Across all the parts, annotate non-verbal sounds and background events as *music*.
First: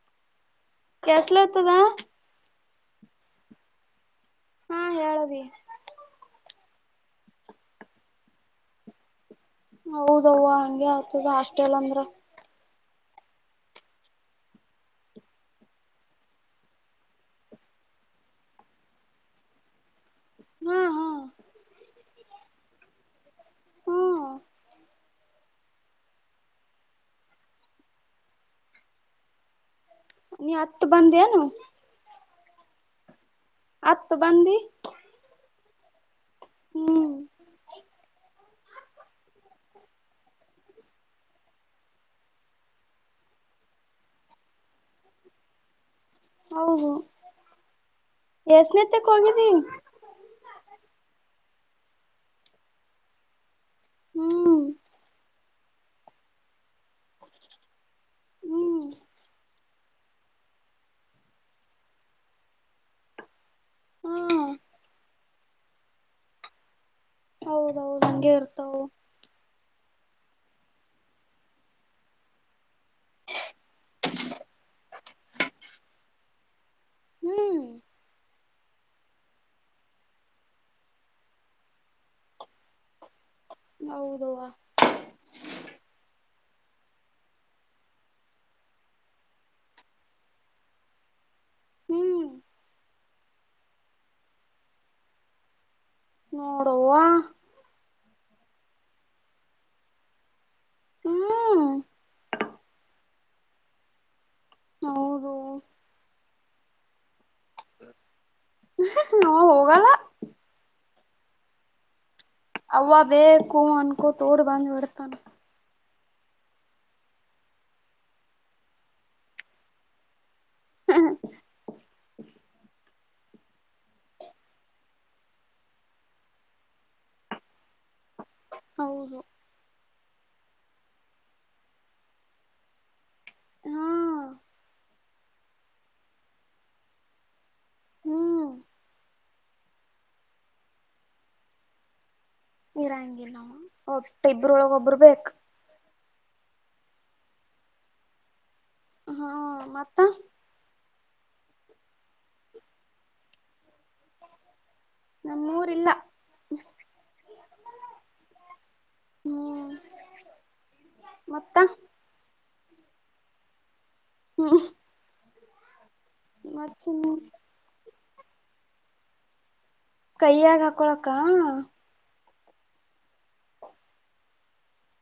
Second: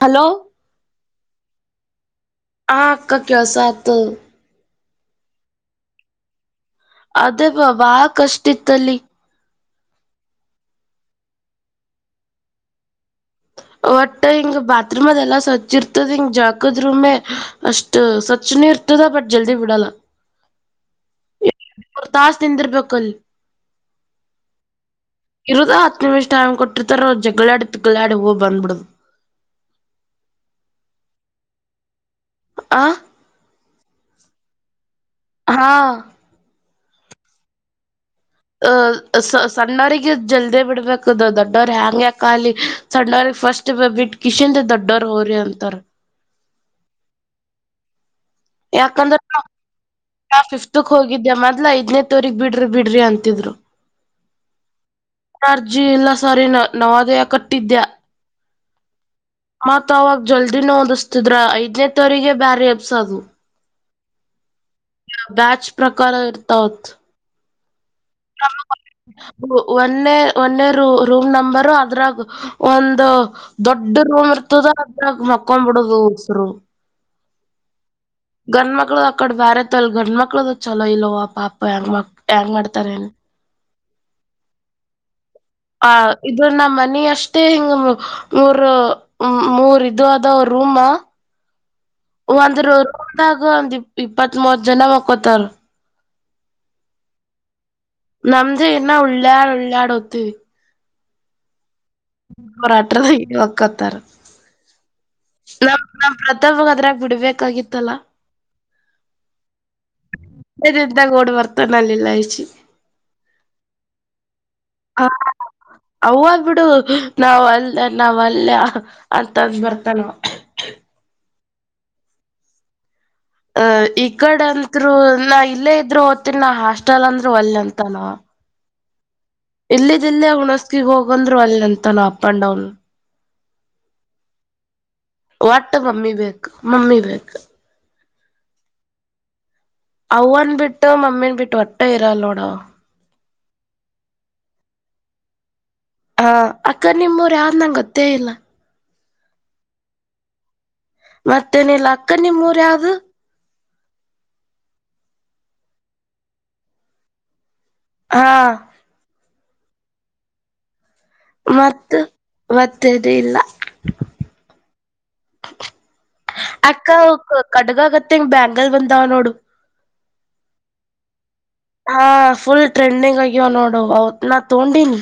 hello ಕೆಸಲತದ ಆ ಅಕ್ಕ ಕಸತ್ ಹಾ ಹೇಳಅವಿ ಅದೇ ಬ ಬಾಷ್ಟ ಇತ್ತಲ್ಲಿ ಹೌದವ್ವ ಹಂಗೆ ಆಗ್ತದ ಹಾಸ್ಟೆಲ್ ಅಂದ್ರ ಒಟ್ ಹಿಂಗ ಬಾತ್ರೂಮ್ ಅದ ಎಲ್ಲಾ ಸ್ವಚ್ ಇರ್ತದ ಹಿಂಗ ಜಾಕದ್ರೂಮೆ ಅಷ್ಟ್ ಸ್ವಚ್ನ ಇರ್ತದ ಬಟ್ ಜಲ್ದಿ ಬಿಡಲ್ಲ ಹಾ ಹಾ ಮೂರ್ ತಾಸ ನಿಂದ್ರ ಬೇಕಲ್ಲಿ ಹಾ ಇರುದ ಹತ್ತು ನಿಮಿಷ ಟೈಮ್ ಕೊಟ್ಟಿರ್ತಾರ ಜಗಳಾಡಿ ತಿಗ್ಗಳಾಡಿ ಹೂ ಬಂದ್ಬಿಡ್ದ ನೀ ಹತ ಬನ್ದನು ಆ ಹತ್ತು ಬಂದಿ ಹಾ ಹ್ಮ್ ಅಹ ಸ ಸಣ್ಣವಗ ಜಲ್ದಿ ಬಿಡ್ಬೇಕದ ದೊಡ್ಡವ್ರ ಹೆ್ಯಾಂಗ ಯಕಲಿ ಸಣ್ಣವ್ರಗ್ ಫಸ್ಟ್ ಬಿಟ್ಟ ಕಿಶನ್ ದೊಡ್ಡೋ್ರ ಹೋ್ರಿ ಅಂತಾರ ಹೌ ಹ ಎಷ್ಟನತಕ್ ಹೋಗಿದಿ ಕ್ ಹೋಗಿದ್ದೆ ಮೊದ್ಲ ಐದನೇ ತೋರಗ್ ಬಿಡ್ರಿ ಬಿಡ್ರಿ ಅಂತಿದ್ರು ಹ್ಮ್ ಅರ್ಜಿ ಇಲ್ಲ ಸರಿನ ನವದಯ ಕಟ್ಟಿದ್ಯಾ ಹ್ಮ್ ಮತ್ ಅವವಾಗ ಜಲ್ದಿ ನೋದಿಸ್ತಿದ್ರ ಐದ್ನೇ ತಾರಗ ಬ್ಯಾರಿ ಎಂಬುಸೋಡ್ ಅದು ಹಾ ಬ್ಯಾಚ್ ಪ್ರಕಾರ ಇರಾವಂತ ಹಂಗೆ ಇರ್ತಾವ ಒಂದೆ ಒನ್ನೇ ರೂ ರೂಮ್ ನಂಬರ್ ಅದ್ರಾಗ ಒಂದು ದೊಡ್ಡ ರೂಮ್ ಇರ್ತದ ಅದ್ರಾಗ ಮಕ್ಕೊಂಡ್ ಬಿಡದು ಹೋಗಸರು ಹ್ಮ್ ಗಂಡ ಮಕ್ಳು ಅಕಡೆ ಬ್ಯಾರೆತ ಇಲ್ ಗಂಡ ಮಕ್ಳ್ದ ಚಲೋ ಇಲ್ಲೋವ ಅ ಪಾ ಪಾ ಹೆಂಗ ಮಕ್ ಹೆಂಗ್ ಮಾಡ್ತಾರ ಏನು ಹೌದವಾ ಹ ಇದು ನ ಮನಿ ಅಷ್ಟೇ ಹಿಂಗ ಮೂರ ಮೂರ್ ಇ ಆದ ರೂಮ ಹ್ಮ್ ಒಂದ್ರ ಹದಾಗ ಒಂದ ಇಪ್ಪತ್ ಮೂವತ್ ಜನ ಮಕ್ಕೊತಾರ ನೋಡವಾ ನಮ್ಮದು ಎ್ಣ ಉಳ್ಳಾಡ್ ಉಳ್ಳಾಡ್ ಒತ್ತು ಹ್ಮ್ ಅವರು ಅಟ್ರದಿ ಒಕ್ಕತಾರ ಹೌದು ಹಲ ಪ್ರತಬ್ದಾಗ ಬಿಡ್ಬೇಕು *unintelligible* ಾಗಿತ್ತಲ್ಲ ನಾ ಹೋಗಲ್ಲ ಇದ ಓಡ್ ಬರ್ತಾನ ಅಲ್ಲಿಿಲ್ಲಷ್ಟ ಅವ್ವ ಬೇಕು ಅನ್ಕೊ ತೋಡ್ ಬಂದ್ಬ ಹಾ ಅವಾಗ್ ಬಿಿಡು ನಾವ್ ಅಲ್ ನಾವ್ ಅಲ್ಲ ಅಂತಂದ್ ಬರ್ತಾನ ಹ ಅ ಈ ಕಡೆ ಅಂಥ್ರೂ ನಾ ಇಲ್ಲೇ ಇದ್ರು ಓದ್ತಿನ ನಾ ಹಾಸ್ಟೆಲ್ ಅಂದ್ರು ಒಲ್ ಅಂತಾನ ಹದು ಇಲ್ಲಿದ್ದ ಇಿಲ್ಲ ಹುಣಸ್ಕಗ್ ಹೋಗಂದ್ರು ಒಲ್ಲೆ ಅಂತನ ಅಪ್ ಅಂಡ್ ಡೌನ್ ಹಾ ವಟ ಮಮ್ಮಿ ವಕ್ ಮಮ್ಮಿ ವಕ್ ಹ್ಮ್ ಅವನ್ ಬಿಟ್ಟು ಮಮ್ಮಿನ್ ಬಿಟ್ಟು ಒಟ್ಟೆ ಇರಲ್ ನೋ ಇರಾಂಗಿಲ್ಲ ಒಟ್ಟ ಇಬ್ರೊಳಗೊಬರು ಬೇಕ ಹಾ ಅಕ್ಕ ನಿಮ್ಮೂರು ಯಾವ್ ನಂಗ ಗೊತ್ತೇ ಇಲ್ಲ ಹ್ಮ ಮತ್ತ ಮತ್ತೇನಿಲ್ಲ ಅಕ್ಕ ನಿಮ್ಮೂರ ಯಾವ್ದು ನಮ್ಮೂರಿಲ್ಲ ಹಾ ಹ್ಮ್ ಮತ್ತ ಮತ್ತದ ಇಲ್ಲ ಹ್ಮ್ *inaudible* ಅಕ್ಕ ಮತ್ತ ಕಡಗ ಮತ್ತೆಂಗ್ ಬ್ಯಾಂಗಲ್ ಬಂದಾವ ನೋಡು ಕೈಯಾಗ ಹಾಕೊಳಕ್ಕ ಹಾ ಫುಲ್ ಟ್ರೆಂಡಿಂಗ್ ಆಗ್ಯವ ನೋಡು ಅವ ನಾ ತಗೊಂಡೀಿನಿ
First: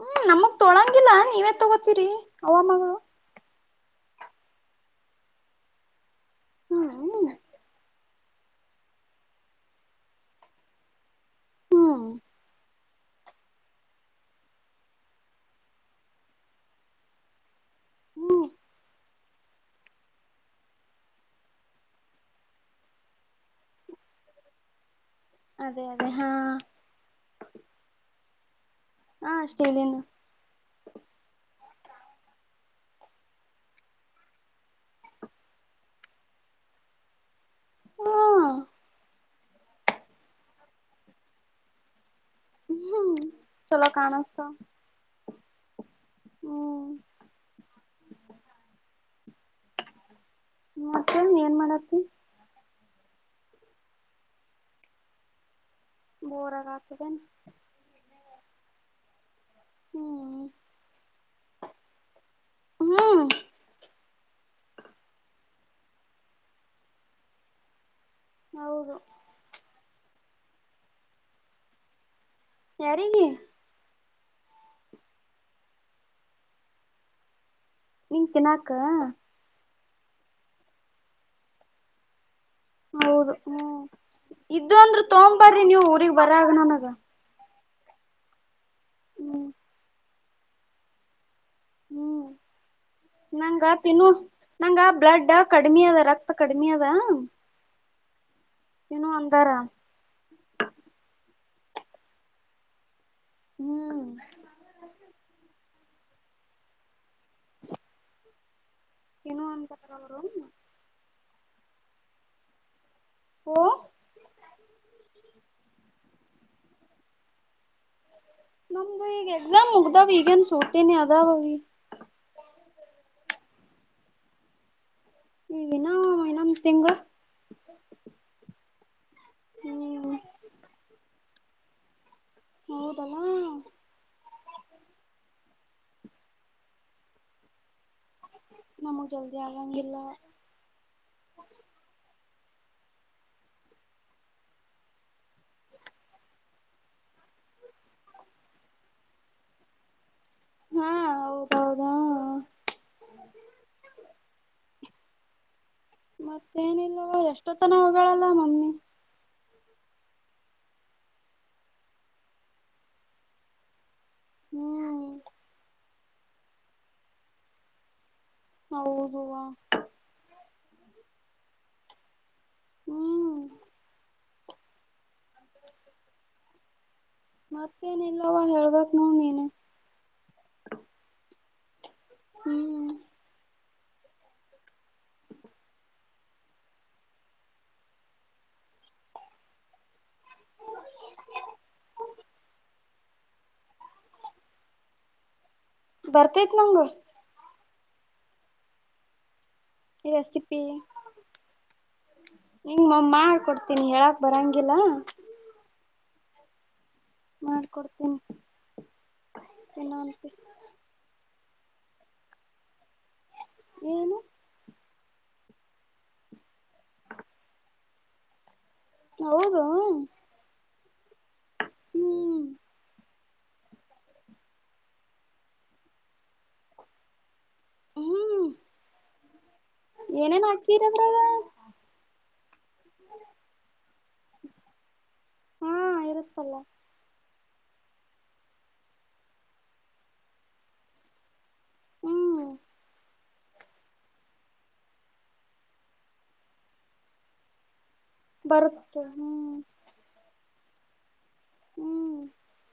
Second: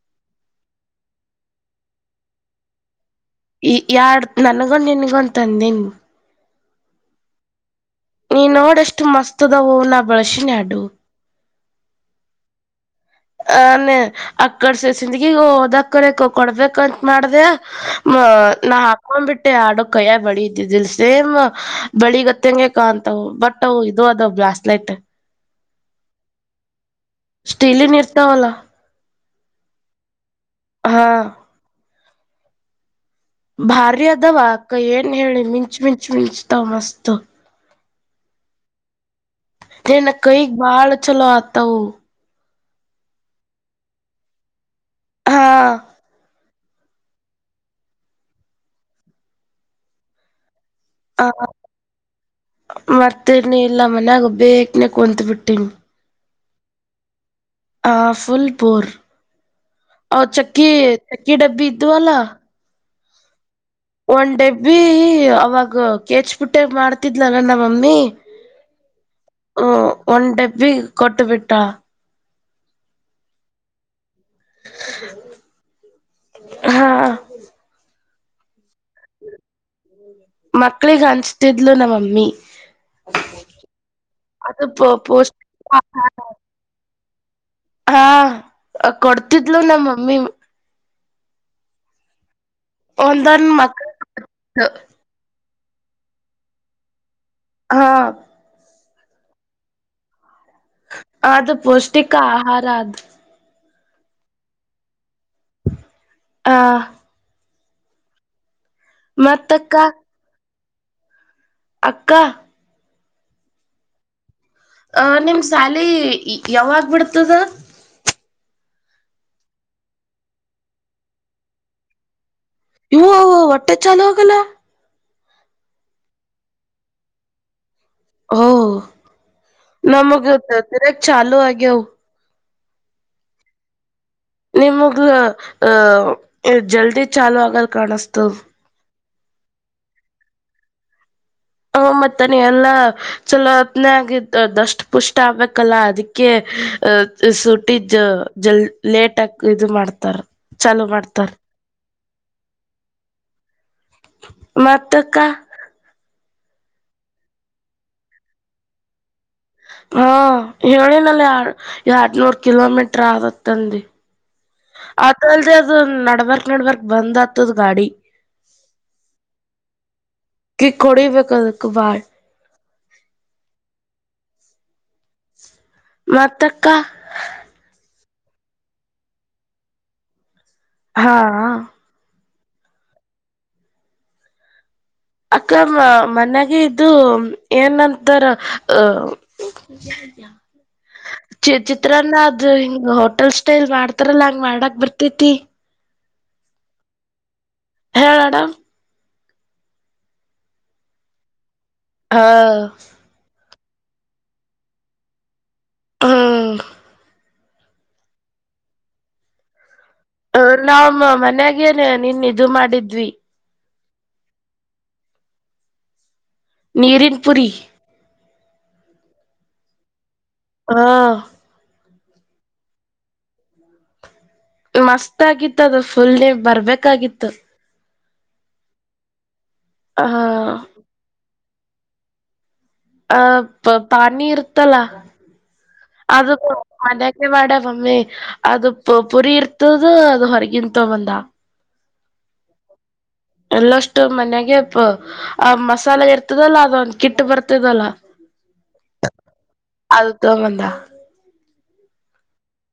ಹ್ಮ್ ನಮಗ್ ತೊಳಂಗಿಲ್ಲ ನೀವೇ ತಗೋತೀರಿ ಹವಾಮಗಳು ಈ ಯಾರ್ ನನ್ಗೊ ನಿನ್ಗೂಂತಂದ ಹಾ ನೀ ನೋಡಷ್ಟು ಮಸ್ತದವೂ ನ ಬಳಸಿನ ಅಡು ಹ್ಮ ಅನೆೇ ಅಕ್ಕರ್ಸ ಸಿಂದಗಿ ಹಓದಕರ ಕೊಡ್ಬೇಕಕ್ಂತ ಮಾಡ್ದ ಮ ಹ್ಮ್ ನಾ ಹಾಕೊ್ಬಿಟ್ಟೆ ಆಡುಕ್ ಕಯ್ಯ ಬಳಿ ಇದ್ದಿದಿಲ್ ಸೇಮ್ ಬಳಿ ಗತ್ತಂಗ ಕ ಅಂತವು ಬಟ್ ಅವು ಇದು ಅದ ಬ್ಲಾಸ್ಟ್ ಲೈಟ್ ಅದೇ ಅದೇ ಹಾ ತಲ ಹಾ ಅಷ್ಟೇ ಇಲ್ಲೇನು ಹಾ ಭಾರ್ಯದವಾ ಕ ಏನ್ ಹೇಳಿ ಮಿಂಚು ಮಿಂಚು ಮಿಂಚತಾವ ಮಸ್ತ್ ಹ್ಮ ನ ಕೈ ಬಾಳ ಚಲೋ ಆತ ಹ ಹ್ಮ್ ಚಲೋ ಕಾಣಸ್ತ ಹಾ ಮತ್ತ ಏನ್ ಮಾಡತಿ ಮತ್ತೇನ ಇಲ್ಲ ಮನ್ಯಾಗ ಬೇಕನೆ ಕುತ್ ಬಿಟ್ಟೀನಿ ಬೋರ ಕತದೆನೆ ಕಾಫುಲ್ಪೂರ್ ಅವ ಹ್ಮ್ ಚಕ್ಕಿ ಚಕ್ಕಿ ಡಬ್ಬಿ ಇದ್ದು ಅಲ್ಲಾ ಹ್ಮ್ ನ ಡೆಬ್ಬಿ ಅವಾಗ ಕೇಚ್ಬಿಟ್ಟೆ ಮಾಡ್ತಿದ್ಲಲ್ಲ ನ ಮಮ್ಮಿ ಹೌದು ಒನ್ಪ್ಪಿ ಕೊಟ್ಟ ಬಿಟ್ಟಾ ಯಾರಿಗೆ ಹಾ ನೀಂಗ ತಿಿನಾಕ ಮಕ್ಳಗ್ ಅನ್ಸ್ತಿದ್ಲು ನಮ್ಮಮ್ಮಿ ಹೌದು ಹ್ಮ ಅದು ಇದದು ಅಂದ್ರರು ಪೋಸ್ಟ್ ತಗಂಬರ್ರಿ ನೀವು್ ಊರಿಗ್ ಬರ ಆಗನನಗ ಹಾ ಹ್ಮ್ ಕೊಡ್ತಿದ್ಲು ನಮ್ಮ ಮಮ್ಮಿ ಹ್ಮ್ ಒಂದೊಂದ್ ನಂಗ ಮಕ್ಳ ತಿನ್ನು ನಂಗ ಬ್ಲಡ್ ಕಡಿಮೆ ಅದ ರಕ್ತ ಕಡಿಮಿ ಅದ ಹಾ ತಿನು ಅಂದಾರ ಆದದು ಪೌಷ್ಟಿಕ ಆಹಾರ ಆದ ಆದ ಹ್ಮ್ ಆ ಏನು ಅಂತ ಮತ್ತಕ್ಕ ಅವ ಅಕ್ಕ ಹ್ಮ ಅಹ ನಿಮ್ ಸಾಲಿ ಯಾವಾಗಬಿಡ್ತದ ನಮ್ದು ಈಗ ಎಕ್ಸಾಮ್ ಮುಗ್ದಾವ ಈಗನ್ ಸೋಟೇನೆ ಅದಾವ ಅವೀ ಇವು ಹೊಟ್ಟೆ ಚಾಲು ಹೋಗಲ್ಲ ಈಿನ ಇನ್ನಮ್ಮ ತಿಂಗಳು ಹೂ ನಮಗತ್ತ ಚ ಆಗೇವೂ ಹೌದಲ್ಲಾ ನಿಮಗ ಅಹ ಜಲ್ದಿ ಚಾಾಲೂ ಆಗಲ್ ಕಾಣಸ್ತದ ನಮು ಜಲ್ದಿ ಅಂಗಿಲ್ಲ ಹ ಮತ್ತಾನೆ ಎಲ್ಲಾ ಚಲೋ ಹತ್ನೇ ಆಗಿದ್ದ ದಷ್ಟು ಪುಷ್ಟ ಆಗ್ಬೇಕಲ್ಲ ಅದಕ್ಕೆ ಅ ಸುಟ್ಟ ಜಲ್ ಲೇಟ್ ಆಗ ಇದು ಮಾಡ್ತಾರ ಚಾಲೂ ಹಾ ಮಾಡ್ತರಾ ಹೌದೌದಾ ಮತ ಕಾ ಮತ್ತೇಏನಿಿಲ್ಲವ ಎಷ್ಟೋತನ ಹೊಗಳಗಳಲ್ಲ ಮಮ್ಮಿ ಹಾ ಹೇಳಿನಲ್ಲ ಎರಡ್ನೂರ್ ಕಿಲೋಮೀಟರ್ ಆದತ್ತಂದ ಹ್ಮ್ ಅಧಲ್ಧೆ ಅದು ನಾ ನಡಬರ್ಕ್ ನಡ್ಬರ್ಕ್ ಬಂದ್ ಆತದ ಗಾಡಿ ಹೌದುವಾ ಕಿಕ್ ಹೋಡಿಬೇಕೇಕದಕ್ಕೆ ಬಳ್ ಹ್ಮ್ ಮತ್ತಕ್ಕ ಮತ್ತೇನಲ್ವ ಹೇಳ್ಬೇಕಕ್ ನೋ ನೀನ ಹಾ ಹ್ಮ್ ಅಕ್ಕ ಮನ್ಾಗ ಇದು ಏನಂತಾರ ಅ ಚಿ ಚಿತ್ರಾನ್ನ ಅದು ಹಿಂಗ ಹೋಟೆಲ್ ಸ್ಟೈಲ್ ಮಾಡ್ತಾರಲ್ಲಾ ಹಂಗ್ ಮಾಡಕ್ ಬರ್ತೇತಿ ಬರ್ತೈತ್ ನಂಗ ಹ ಮಾಡಮ *unintelligible* ರೆಸಿಪಿ ಹಾ ನಿಂಗ ಮ ಮಾಡಿಕೊಡ್ತನಿ ತಿನ್ ಹೇಳಾಕ್ ಬರಂಗಿಲ್ಲ ಹಾ ಮಾಡ್ಕೊಡ್ತೀನಿ ತಿನ್ನಂತೆ ಅವ್ರ ನಾವ್ ಮನಿಯಾಗೇ ಹಾಗೇನ ನಿನ್ ಇದು ಮಾಡಿದ್ವಿ ಏನು ನೀರಿನ್ ಪುರಿ ಹೌದ ಹಾ ಮಸ್ತ್ ಆಗಿತ್ತು ಅದು ಫುಲ್ ನೀ ಬರ್ಬೇಕಾಗಿತ್ತು ಆ ಏನೇನು ಹಾಕಿದ್ರಿ ಅದ್ರಾಗ ಆ ಪಾನಿ ಇರ್ತ್ತಲ್ಲ ಹಾ ಅದು ಇರುತ್ತಲ್ಲ ಅದ ಮಾಡ ಮಮ್ಮಿ ಅದು ಪುರಿ ಇರ್ತದ ಅದು ಹೊರಗಿಂದ ತಕೊ ಬಂದ *unintelligible* ಹ್ಮ್ ಎಲ್ಲಷ್ಟು ಮನ್ಯಾಗ ಪ ಆ ಮಸಾಲೆ ಇರ್ತದಲ್ಲ ಅದೊಂದ ಕಿಟ್ ಬರ್ತದಲ್ಲ ಬರ್ ಹ್ಮ್ ಅದು *unintelligible* ಹ್ಮ್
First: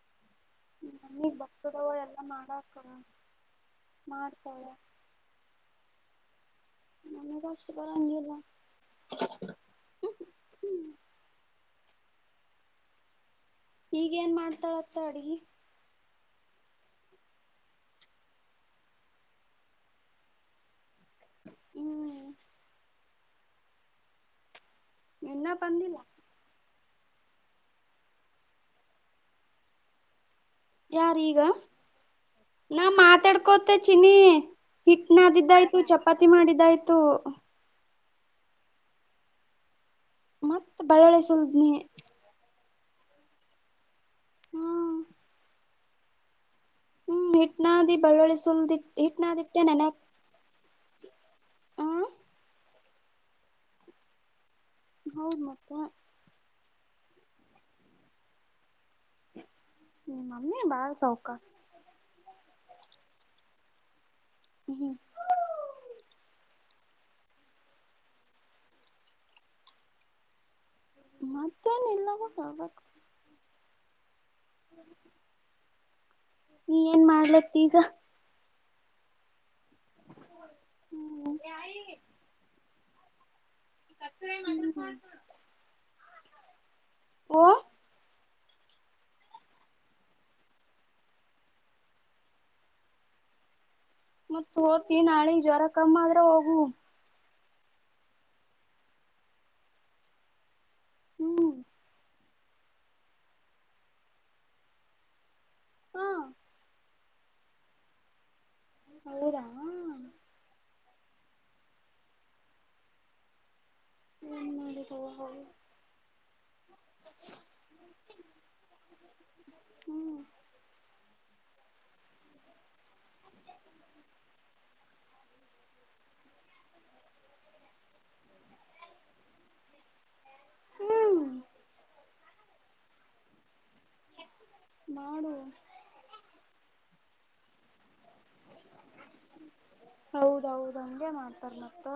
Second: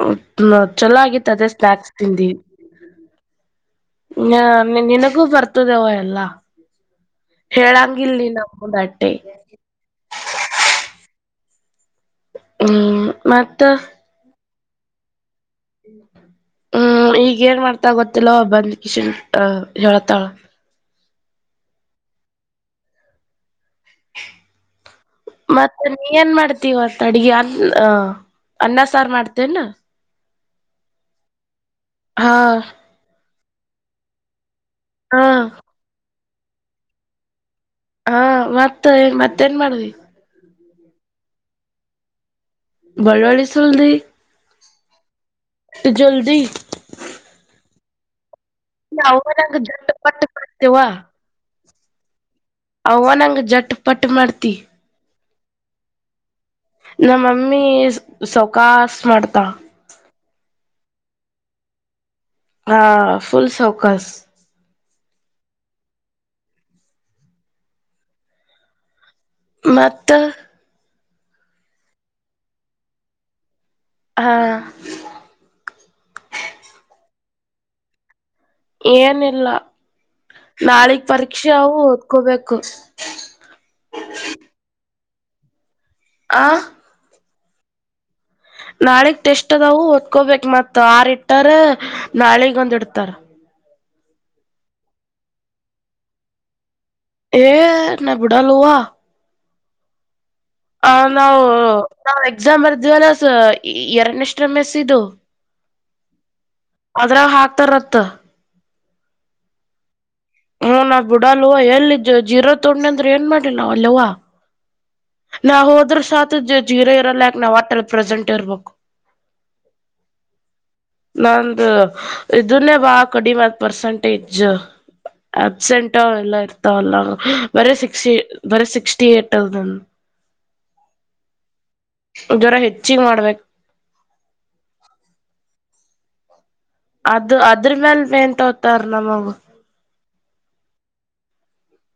ಹ ಹಾ ಚಲೋ ಆಗಿತ್ತು ನಮಗ್ ಅದೇ ಬರ್ತದವ ಸ್ನಾಯಕ್ಸ್ ಎಲ್ಲಾ ತಿಂದಿ ಮಾಡಾಕ ಮಾಡ್ತಾಳೆ ನಿನಗೂ ಬರ್ತದೆವ ಎಲ್ಲಾ ನಮಗೆ ಅಷ್ಟು ಹೇಳಂಗಿಲ್ ನೀ ಬರಗಿಲ್ಲ ನಮ್ಗ ಅಟ್ಟೆ ಹ್ಮ್ ಮತ್ತೆ ಈಗ ಏನ್ ಮಾಡ ಮಾಡ್ತಾಳಂತ ಅಡುಗೆ ಹ್ಮ್ ಈಗ ಏನ್ ಮಾಡ್ತಾ ಗೊತ್ತಿಲ್ಲ ಬಂದ್ ಕಿಶನ್ ಅ ಹೇಳತಾಳ ಹ್ಮ್ ಇನ್ನ ಮತ್ತೆ ಬಂದಿಲ್ಲ ನೀ ಏನ್ ಮಾಡಿದೆ ಇವತ್ತು ಅಡಗೆ ಅತ ಅನ್ನ ಸಾರ್ ಮಾಡ್ತೇನ ಯಾರ್ ಈಗ ಹಾ ನಾ ಮಾತಾಡ್ ಗೋತ್ತ ಚಿನ್ನಿ ಹಿಟ್ನಾ ಹಾ ಬಿದೋಯ್ತು ಚಪಾತಿ ಚಾಪತಿ ಮಾಡಿದ್ದಾಯ್ತು ಹಾ ಮತ್ತ ಮತ್ತೇನ್ ಮಾಡವಿ ಮತ್ತ ಬಳ್ಳೊಳ್ಳಿಸುಲ್ದನಿ ಬಲ್ಲೋಳಿ ಸುಲ್ದಿ ಹ್ಮ್ ಜಲ್ದಿ ಬ ನವುರಾಗ ಜಟ್ಟ ಪಟ್ಟ ಕಡ್ತೇವಾ ಹಾ ಅವ ನಂಗ ಜಟ್ ಪಟ್ ಮಾಡ್ತಿ ಹೌದು ಮತ್ತೆ ನಮ್ಮಮ್ಮಿ ಸೌಕಾಸ ಮಾಡ್ತ ಸೌಕಶ ಹಾ ಫುಲ್ ಸೌಕಸ್ ಹ್ಮ ಮತ್ತ ಮತ್ತೇನ್ ಎಲ್ಲವೂ ಹೋಗಬೇಕು ಹಾ ನೀ ಏನ್ ಮಾಡ್ಲತ್ತ ಈಗ ಏನ ಇಲ್ಲ ನಾಳಗ್ ಪರೀಕ್ಷೆವು ಓದ್ಕೋಬೇಕು *inaudible* ಆ ಓ ನಾಳಗ್ ಟೆಸ್ಟ್ ಅದಾವ ಒದಕೊಬೇಕ ಮತ್ ಆರ್ ಇಟ್ಟಾರ ನಾಳಿಗ್ ಒಂದ ಇಡ್ತಾರ ಮತ್ ಹೋತಿ ನಾಳೆ ಜ್ವರ ಕಮ್ಮ ಆದ್ರೆ ಹೋಗುವ ಏ ನಾ ಬಿಡಲ್ಲ ವಾ ಆ ನಾವು ಹ್ಮ್ ನಾವ್ ಎಕ್ಸಾಮ್ ಬರ್ದವಲ್ಲ ಎರನಷ್ಟರ ಮೆಸ್ ಇದು ಹ್ಮ ಅದ್ರಾವ ಹಾಕ್ತಾರ ರತ್ ಹಲ್ಲದಾ ಹ್ಮ್ ನಾ ಬಿಡಲ್ ಎಲ್ಲಿ ಜೀರೋ ತೊಂದ್ನಿ ಅಂದ್ರ ಏನ್ ಮಾಡಿಲ್ಲ ವಲವಾ ಏನ್ ಮಾಡಿದ ಹೋಗಿ ನಾವ್ ಹೋದ್ರ ಸಾತ್ ಜೀರ ಇರಲ್ಲ ಯಾಕೆ ನಾವ್ ಆಟಲ್ ಪ್ರೆಸೆಂಟ್ ಇರ್ಬೇಕು ಹ್ಮ್ ನಂದು ಇದನ್ನೇ ಬಾ ಕಡಿಮೆದ ಪರ್ಸಂಟೇಜ್ ಅಬ್ಸೆಂಟ್ ಎಲ್ಲ ಇರ್ತಾವಲ್ಲ ಬರ ಸಿಕ್ಸ್ಟಿ ಬರ ಸಿಕ್ಸ್ಟಿ ಏಟ್ ಅದ ಹ್ಮ್ ಜ್ವರ ಹೆಚ್ಚಿಗೆ ಮಾಡ್ಬೇಕ ಮಾಡು ಅದು ಅದ್ರ ಮೇಲ್ ಎನ್ ತ ಹ್ತಾರ ನಮಗ ಹೌದೌದು ಹಂಗಗೆ ಮಾಡ್ತಾರೆ ಮತ್ತ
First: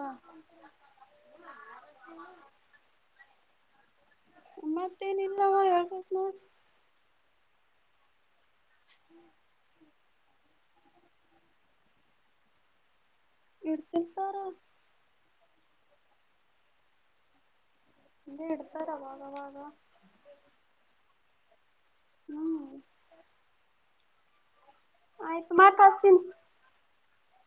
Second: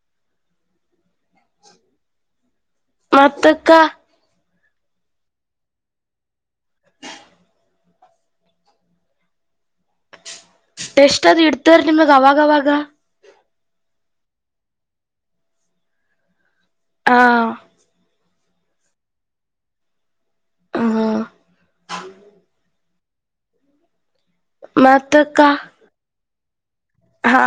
ಪತ್ತಕ್ಕ ಮತ್ತೇನಿಲ್ಲಾವ ಯ ನೋ ಎಷ್ಟದು್ ಇಡ್ತಾರ ನಿಮಗ್ ಅವಾಗವಾಗ ಇಡ್ತ ಸಾರ ಹಾ ಇ ಎಡ್ತಾರ ಬಾಗ ಬಾಗ ಹ್ಮ ಹ್ಮ್ ಮತ್ತಕ್ಕ ಆಯ್ತು ಮಾತ್ಾಸ್ತೀನ್ಿ ಹಾ